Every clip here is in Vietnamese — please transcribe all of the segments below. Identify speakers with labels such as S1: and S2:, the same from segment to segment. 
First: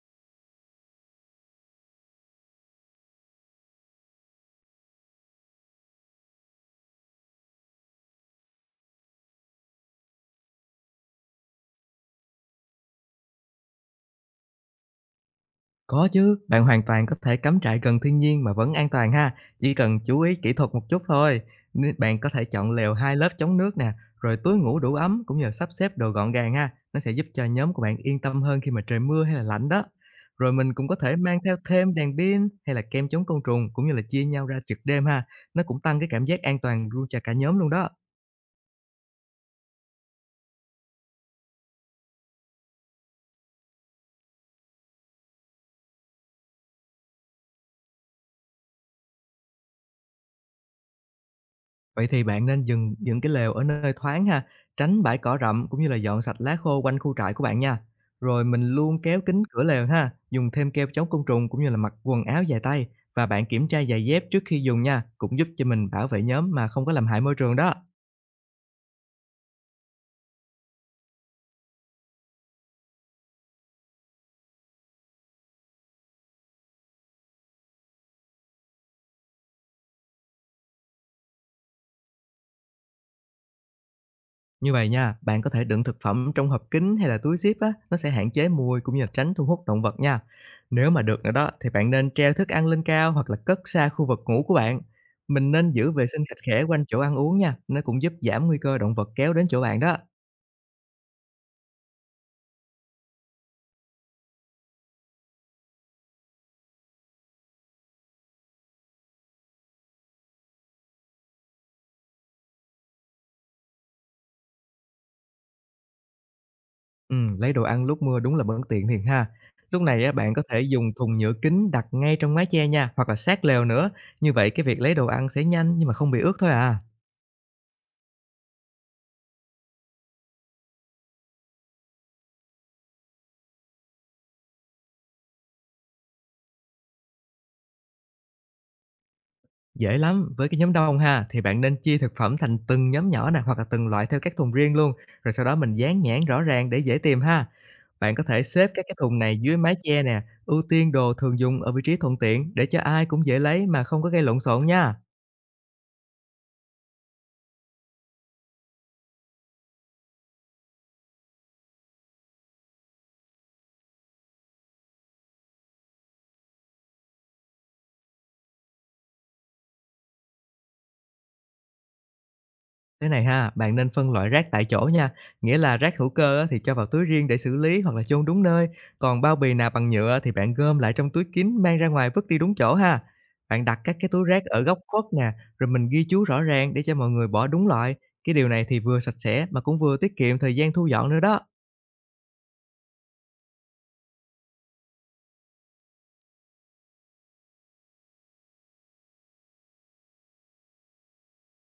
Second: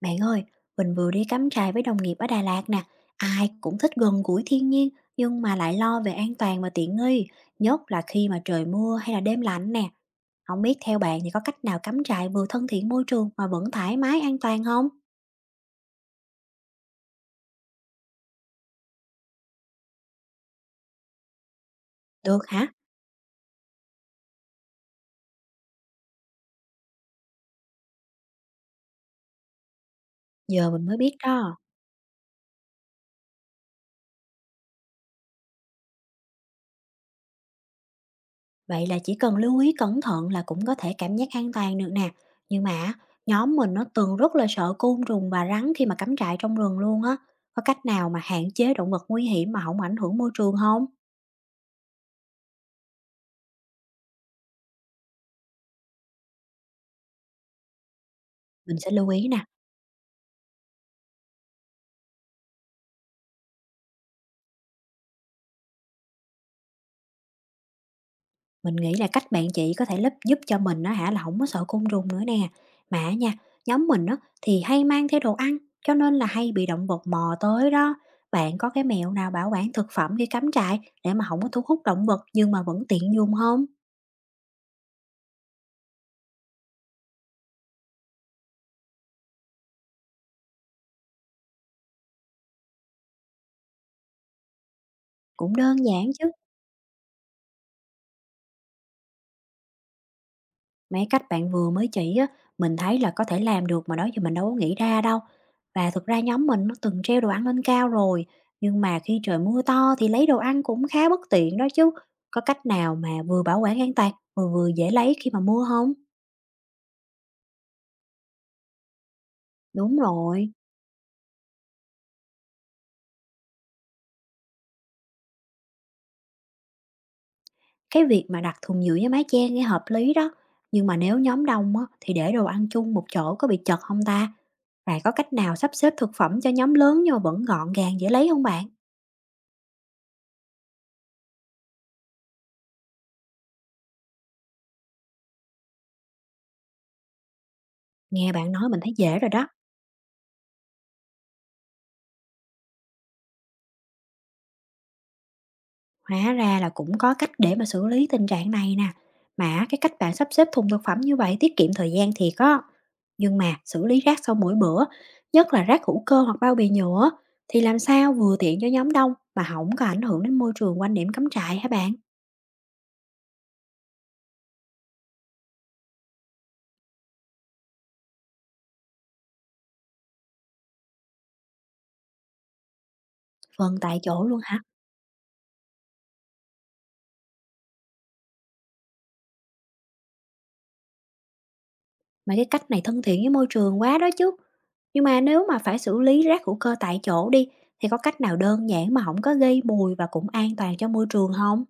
S1: Bạn ơi, mình vừa đi cắm trại với đồng nghiệp ở Đà Lạt nè, ai cũng thích gần gũi thiên nhiên nhưng mà lại lo về an toàn và tiện nghi, nhất là khi mà trời mưa hay là đêm lạnh nè. Không biết theo bạn thì có cách nào cắm trại vừa thân thiện môi trường mà vẫn thoải mái an toàn không?
S2: Có chứ, bạn hoàn toàn có thể cắm trại gần thiên nhiên mà vẫn an toàn ha, chỉ cần chú ý kỹ thuật một chút thôi. Nên bạn có
S1: Được
S2: thể
S1: hả?
S2: chọn lều hai lớp chống nước nè, rồi túi ngủ đủ ấm cũng như là sắp xếp đồ gọn gàng ha. Nó sẽ giúp cho nhóm của bạn yên tâm hơn khi mà trời mưa hay là lạnh đó. Rồi
S1: Giờ
S2: mình
S1: mình
S2: cũng có
S1: mới biết
S2: thể mang theo
S1: đó.
S2: thêm đèn pin hay là kem chống côn trùng, cũng như là chia nhau ra trực đêm ha. Nó cũng tăng cái cảm giác an toàn luôn cho cả nhóm luôn đó.
S1: Vậy là chỉ cần lưu ý cẩn thận là cũng có thể cảm giác an toàn được nè. Nhưng mà á, nhóm mình nó từng rất sợ côn trùng và rắn khi mà cắm trại trong rừng luôn á. Có cách nào mà hạn chế động vật nguy hiểm mà không ảnh hưởng môi trường không?
S2: Vậy thì bạn nên dừng dựng cái lều ở nơi thoáng ha, tránh bãi cỏ rậm, cũng như là dọn sạch lá khô quanh khu trại của bạn nha. Rồi mình
S1: Mình sẽ
S2: luôn
S1: lưu
S2: kéo
S1: ý nè,
S2: kín cửa lều ha, dùng thêm keo chống côn trùng, cũng như là mặc quần áo dài tay, và bạn kiểm tra giày dép trước khi dùng nha, cũng giúp cho mình bảo vệ nhóm mà không có làm hại môi trường đó.
S1: mình nghĩ là cách bạn chị có thể lấp giúp cho mình nó hả, là không có sợ côn trùng nữa nè. Mà á nha, nhóm mình á thì hay mang theo đồ ăn, cho nên là hay bị động vật mò tới đó. Bạn có cái mẹo nào bảo quản thực phẩm khi cắm trại để mà không có thu hút động vật nhưng mà vẫn tiện dùng không?
S2: Như vậy nha, bạn có thể đựng thực phẩm trong hộp kín hay là túi zip á, nó sẽ hạn chế mùi, cũng như là tránh thu hút động vật nha. Nếu mà được nữa đó thì bạn nên treo thức ăn lên cao, hoặc là cất xa khu vực ngủ của bạn. Mình
S1: Cũng
S2: nên
S1: đơn
S2: giữ vệ
S1: giản
S2: sinh
S1: chứ.
S2: sạch khẽ quanh chỗ ăn uống nha, nó cũng giúp giảm nguy cơ động vật kéo đến chỗ bạn đó.
S1: Mấy cách bạn vừa mới chỉ á, mình thấy là có thể làm được, mà đó giờ mình đâu có nghĩ ra đâu. Và thực ra nhóm mình nó từng treo đồ ăn lên cao rồi, nhưng mà khi trời mưa to thì lấy đồ ăn cũng khá bất tiện đó chứ. Có cách nào mà vừa bảo quản an toàn, vừa vừa dễ lấy khi mà mưa không?
S2: Ừ, lấy đồ ăn lúc mưa đúng là bất tiện thiệt ha. Lúc
S1: Đúng
S2: này á, bạn có
S1: rồi,
S2: thể dùng thùng nhựa kính đặt ngay trong mái che nha, hoặc là sát lều nữa. Như vậy cái việc lấy đồ ăn sẽ nhanh, nhưng mà không bị ướt thôi à.
S1: cái việc mà đặt thùng nhựa với mái che nghe hợp lý đó. Nhưng mà nếu nhóm đông á, thì để đồ ăn chung một chỗ có bị chật không ta? Và có cách nào sắp xếp thực phẩm cho nhóm lớn nhưng mà vẫn gọn gàng, dễ lấy không bạn?
S2: Dễ lắm, với cái nhóm đông ha, thì bạn nên chia thực phẩm thành từng nhóm nhỏ nè, hoặc là từng loại theo các thùng riêng luôn, rồi sau đó mình dán nhãn rõ ràng để dễ tìm ha. Bạn có
S1: Nghe
S2: thể
S1: bạn nói
S2: xếp
S1: mình
S2: các
S1: thấy
S2: cái thùng
S1: dễ rồi
S2: này
S1: đó.
S2: dưới mái che nè, ưu tiên đồ thường dùng ở vị trí thuận tiện để cho ai cũng dễ lấy, mà không có gây lộn xộn nha.
S1: Hóa ra là cũng có cách để mà xử lý tình trạng này nè. Mà cái cách bạn sắp xếp thùng thực phẩm như vậy tiết kiệm thời gian thiệt á. Nhưng mà xử lý rác sau mỗi bữa, nhất là rác hữu cơ hoặc bao bì nhựa, thì làm sao vừa tiện cho nhóm đông mà không có ảnh hưởng đến môi trường quanh điểm cắm trại hả bạn?
S2: Thế này ha, bạn nên phân loại rác tại chỗ nha, nghĩa là rác hữu cơ á, thì cho vào túi riêng để xử lý hoặc là chôn đúng nơi, còn bao bì nào bằng nhựa thì bạn gom lại trong túi kín, mang ra ngoài vứt đi đúng chỗ ha. Bạn
S1: Phân
S2: đặt các
S1: tại
S2: cái túi
S1: chỗ luôn
S2: rác
S1: hả?
S2: ở góc khuất nè, rồi mình ghi chú rõ ràng để cho mọi người bỏ đúng loại. Cái điều này thì vừa sạch sẽ, mà cũng vừa tiết kiệm thời gian thu dọn nữa đó.
S1: Mà cái cách này thân thiện với môi trường quá đó chứ. Nhưng mà nếu mà phải xử lý rác hữu cơ tại chỗ đi, thì có cách nào đơn giản mà không có gây mùi và cũng an toàn cho môi trường không?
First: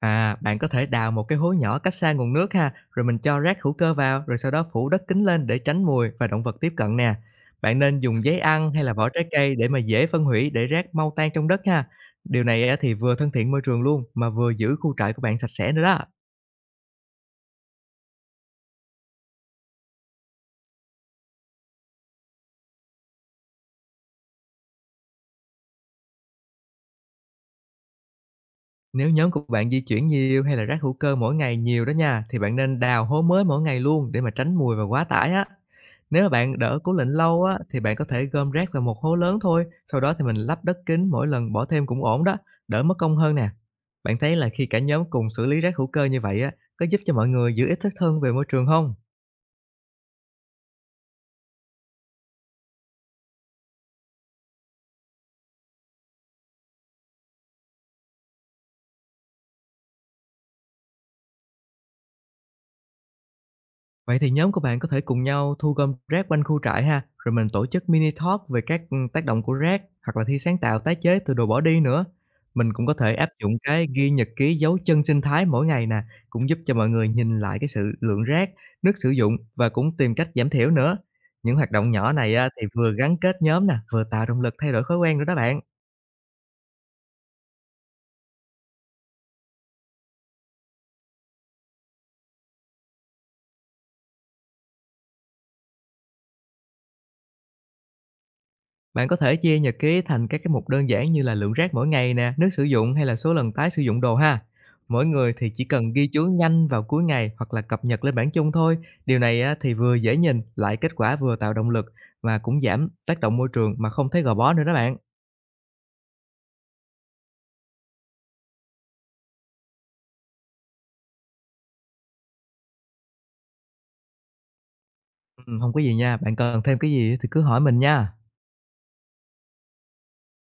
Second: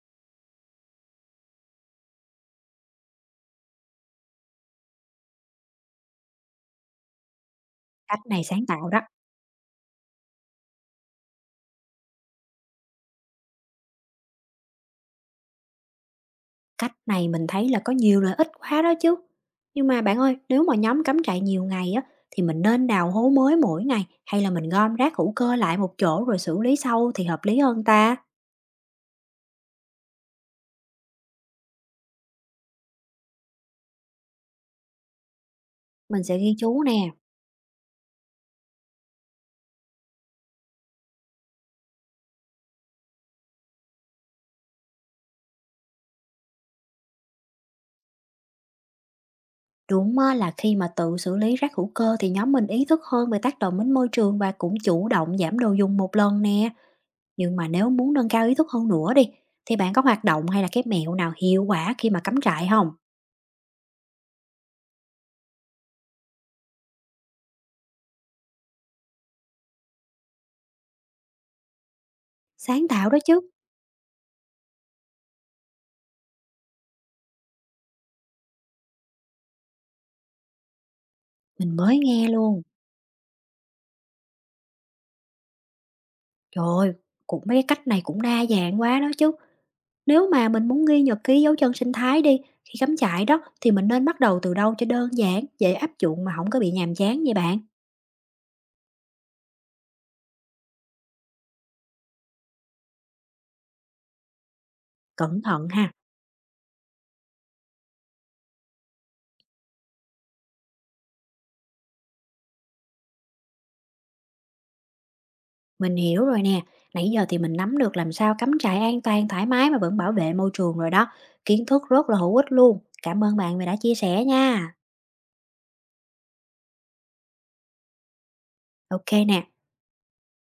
S2: À, bạn có thể đào một cái hố nhỏ cách xa nguồn nước ha, rồi mình cho rác hữu cơ vào, rồi sau đó phủ đất kín lên để tránh mùi và động vật tiếp cận nè. Bạn nên
S1: Cách
S2: dùng giấy
S1: này sáng
S2: ăn hay
S1: tạo
S2: là
S1: đó.
S2: vỏ trái cây để mà dễ phân hủy, để rác mau tan trong đất ha. Điều này á, thì vừa thân thiện môi trường luôn, mà vừa giữ khu trại của bạn sạch sẽ nữa đó.
S1: Cách này mình thấy là có nhiều lợi ích quá đó chứ. Nhưng mà bạn ơi, nếu mà nhóm cắm trại nhiều ngày á, thì mình nên đào hố mới mỗi ngày hay là mình gom rác hữu cơ lại một chỗ rồi xử lý sau thì hợp lý hơn ta?
S2: Nếu nhóm của bạn di chuyển nhiều, hay là rác hữu cơ mỗi ngày nhiều đó nha, thì bạn nên đào hố mới mỗi ngày luôn để mà tránh mùi và quá tải á. Nếu
S1: Mình
S2: mà
S1: sẽ ghi
S2: bạn đỡ
S1: chú
S2: cố định
S1: nè.
S2: lâu á, thì bạn có thể gom rác vào một hố lớn thôi, sau đó thì mình lắp đất kín mỗi lần bỏ thêm cũng ổn đó, đỡ mất công hơn nè. Bạn thấy là khi cả nhóm cùng xử lý rác hữu cơ như vậy á, có giúp cho mọi người giữ ý thức hơn về môi trường không?
S1: Đúng á, là khi mà tự xử lý rác hữu cơ thì nhóm mình ý thức hơn về tác động đến môi trường và cũng chủ động giảm đồ dùng một lần nè. Nhưng mà nếu muốn nâng cao ý thức hơn nữa đi, thì bạn có hoạt động hay là cái mẹo nào hiệu quả khi mà cắm trại không?
S2: Vậy thì nhóm của bạn có thể cùng nhau thu gom rác quanh khu trại ha, rồi mình tổ chức mini talk về các tác động của rác, hoặc là thi sáng tạo tái chế từ đồ bỏ đi nữa. Mình cũng
S1: Sáng
S2: có
S1: tạo
S2: thể
S1: đó
S2: áp
S1: chứ,
S2: dụng cái ghi nhật ký dấu chân sinh thái mỗi ngày nè, cũng giúp cho mọi người nhìn lại cái sự lượng rác, nước sử dụng, và cũng tìm cách giảm thiểu nữa. Những hoạt
S1: mình
S2: động
S1: mới
S2: nhỏ
S1: nghe
S2: này á,
S1: luôn.
S2: thì vừa gắn kết nhóm nè, vừa tạo động lực thay đổi thói quen nữa đó bạn.
S1: Trời ơi, cũng mấy cái cách này cũng đa dạng quá đó chứ. Nếu mà mình muốn ghi nhật ký dấu chân sinh thái đi, khi cắm trại đó thì mình nên bắt đầu từ đâu cho đơn giản, dễ áp dụng mà không có bị nhàm chán vậy bạn?
S2: Bạn có thể chia nhật ký thành các cái mục đơn giản, như là lượng rác mỗi ngày nè, nước sử dụng hay là số lần tái sử dụng đồ ha. Mỗi người
S1: Cẩn
S2: thì chỉ
S1: thận
S2: cần
S1: ha.
S2: ghi chú nhanh vào cuối ngày, hoặc là cập nhật lên bảng chung thôi. Điều này á, thì vừa dễ nhìn, lại kết quả vừa tạo động lực, và cũng giảm tác động môi trường mà không thấy gò bó nữa đó bạn.
S1: Mình hiểu rồi nè. Nãy giờ thì mình nắm được làm sao cắm trại an toàn, thoải mái mà vẫn bảo vệ môi trường rồi đó. Kiến thức rất là hữu ích luôn. Cảm ơn bạn vì đã chia sẻ nha.
S2: Ừ, không có gì nha, bạn cần thêm cái gì thì cứ hỏi mình nha.
S1: Ok nè.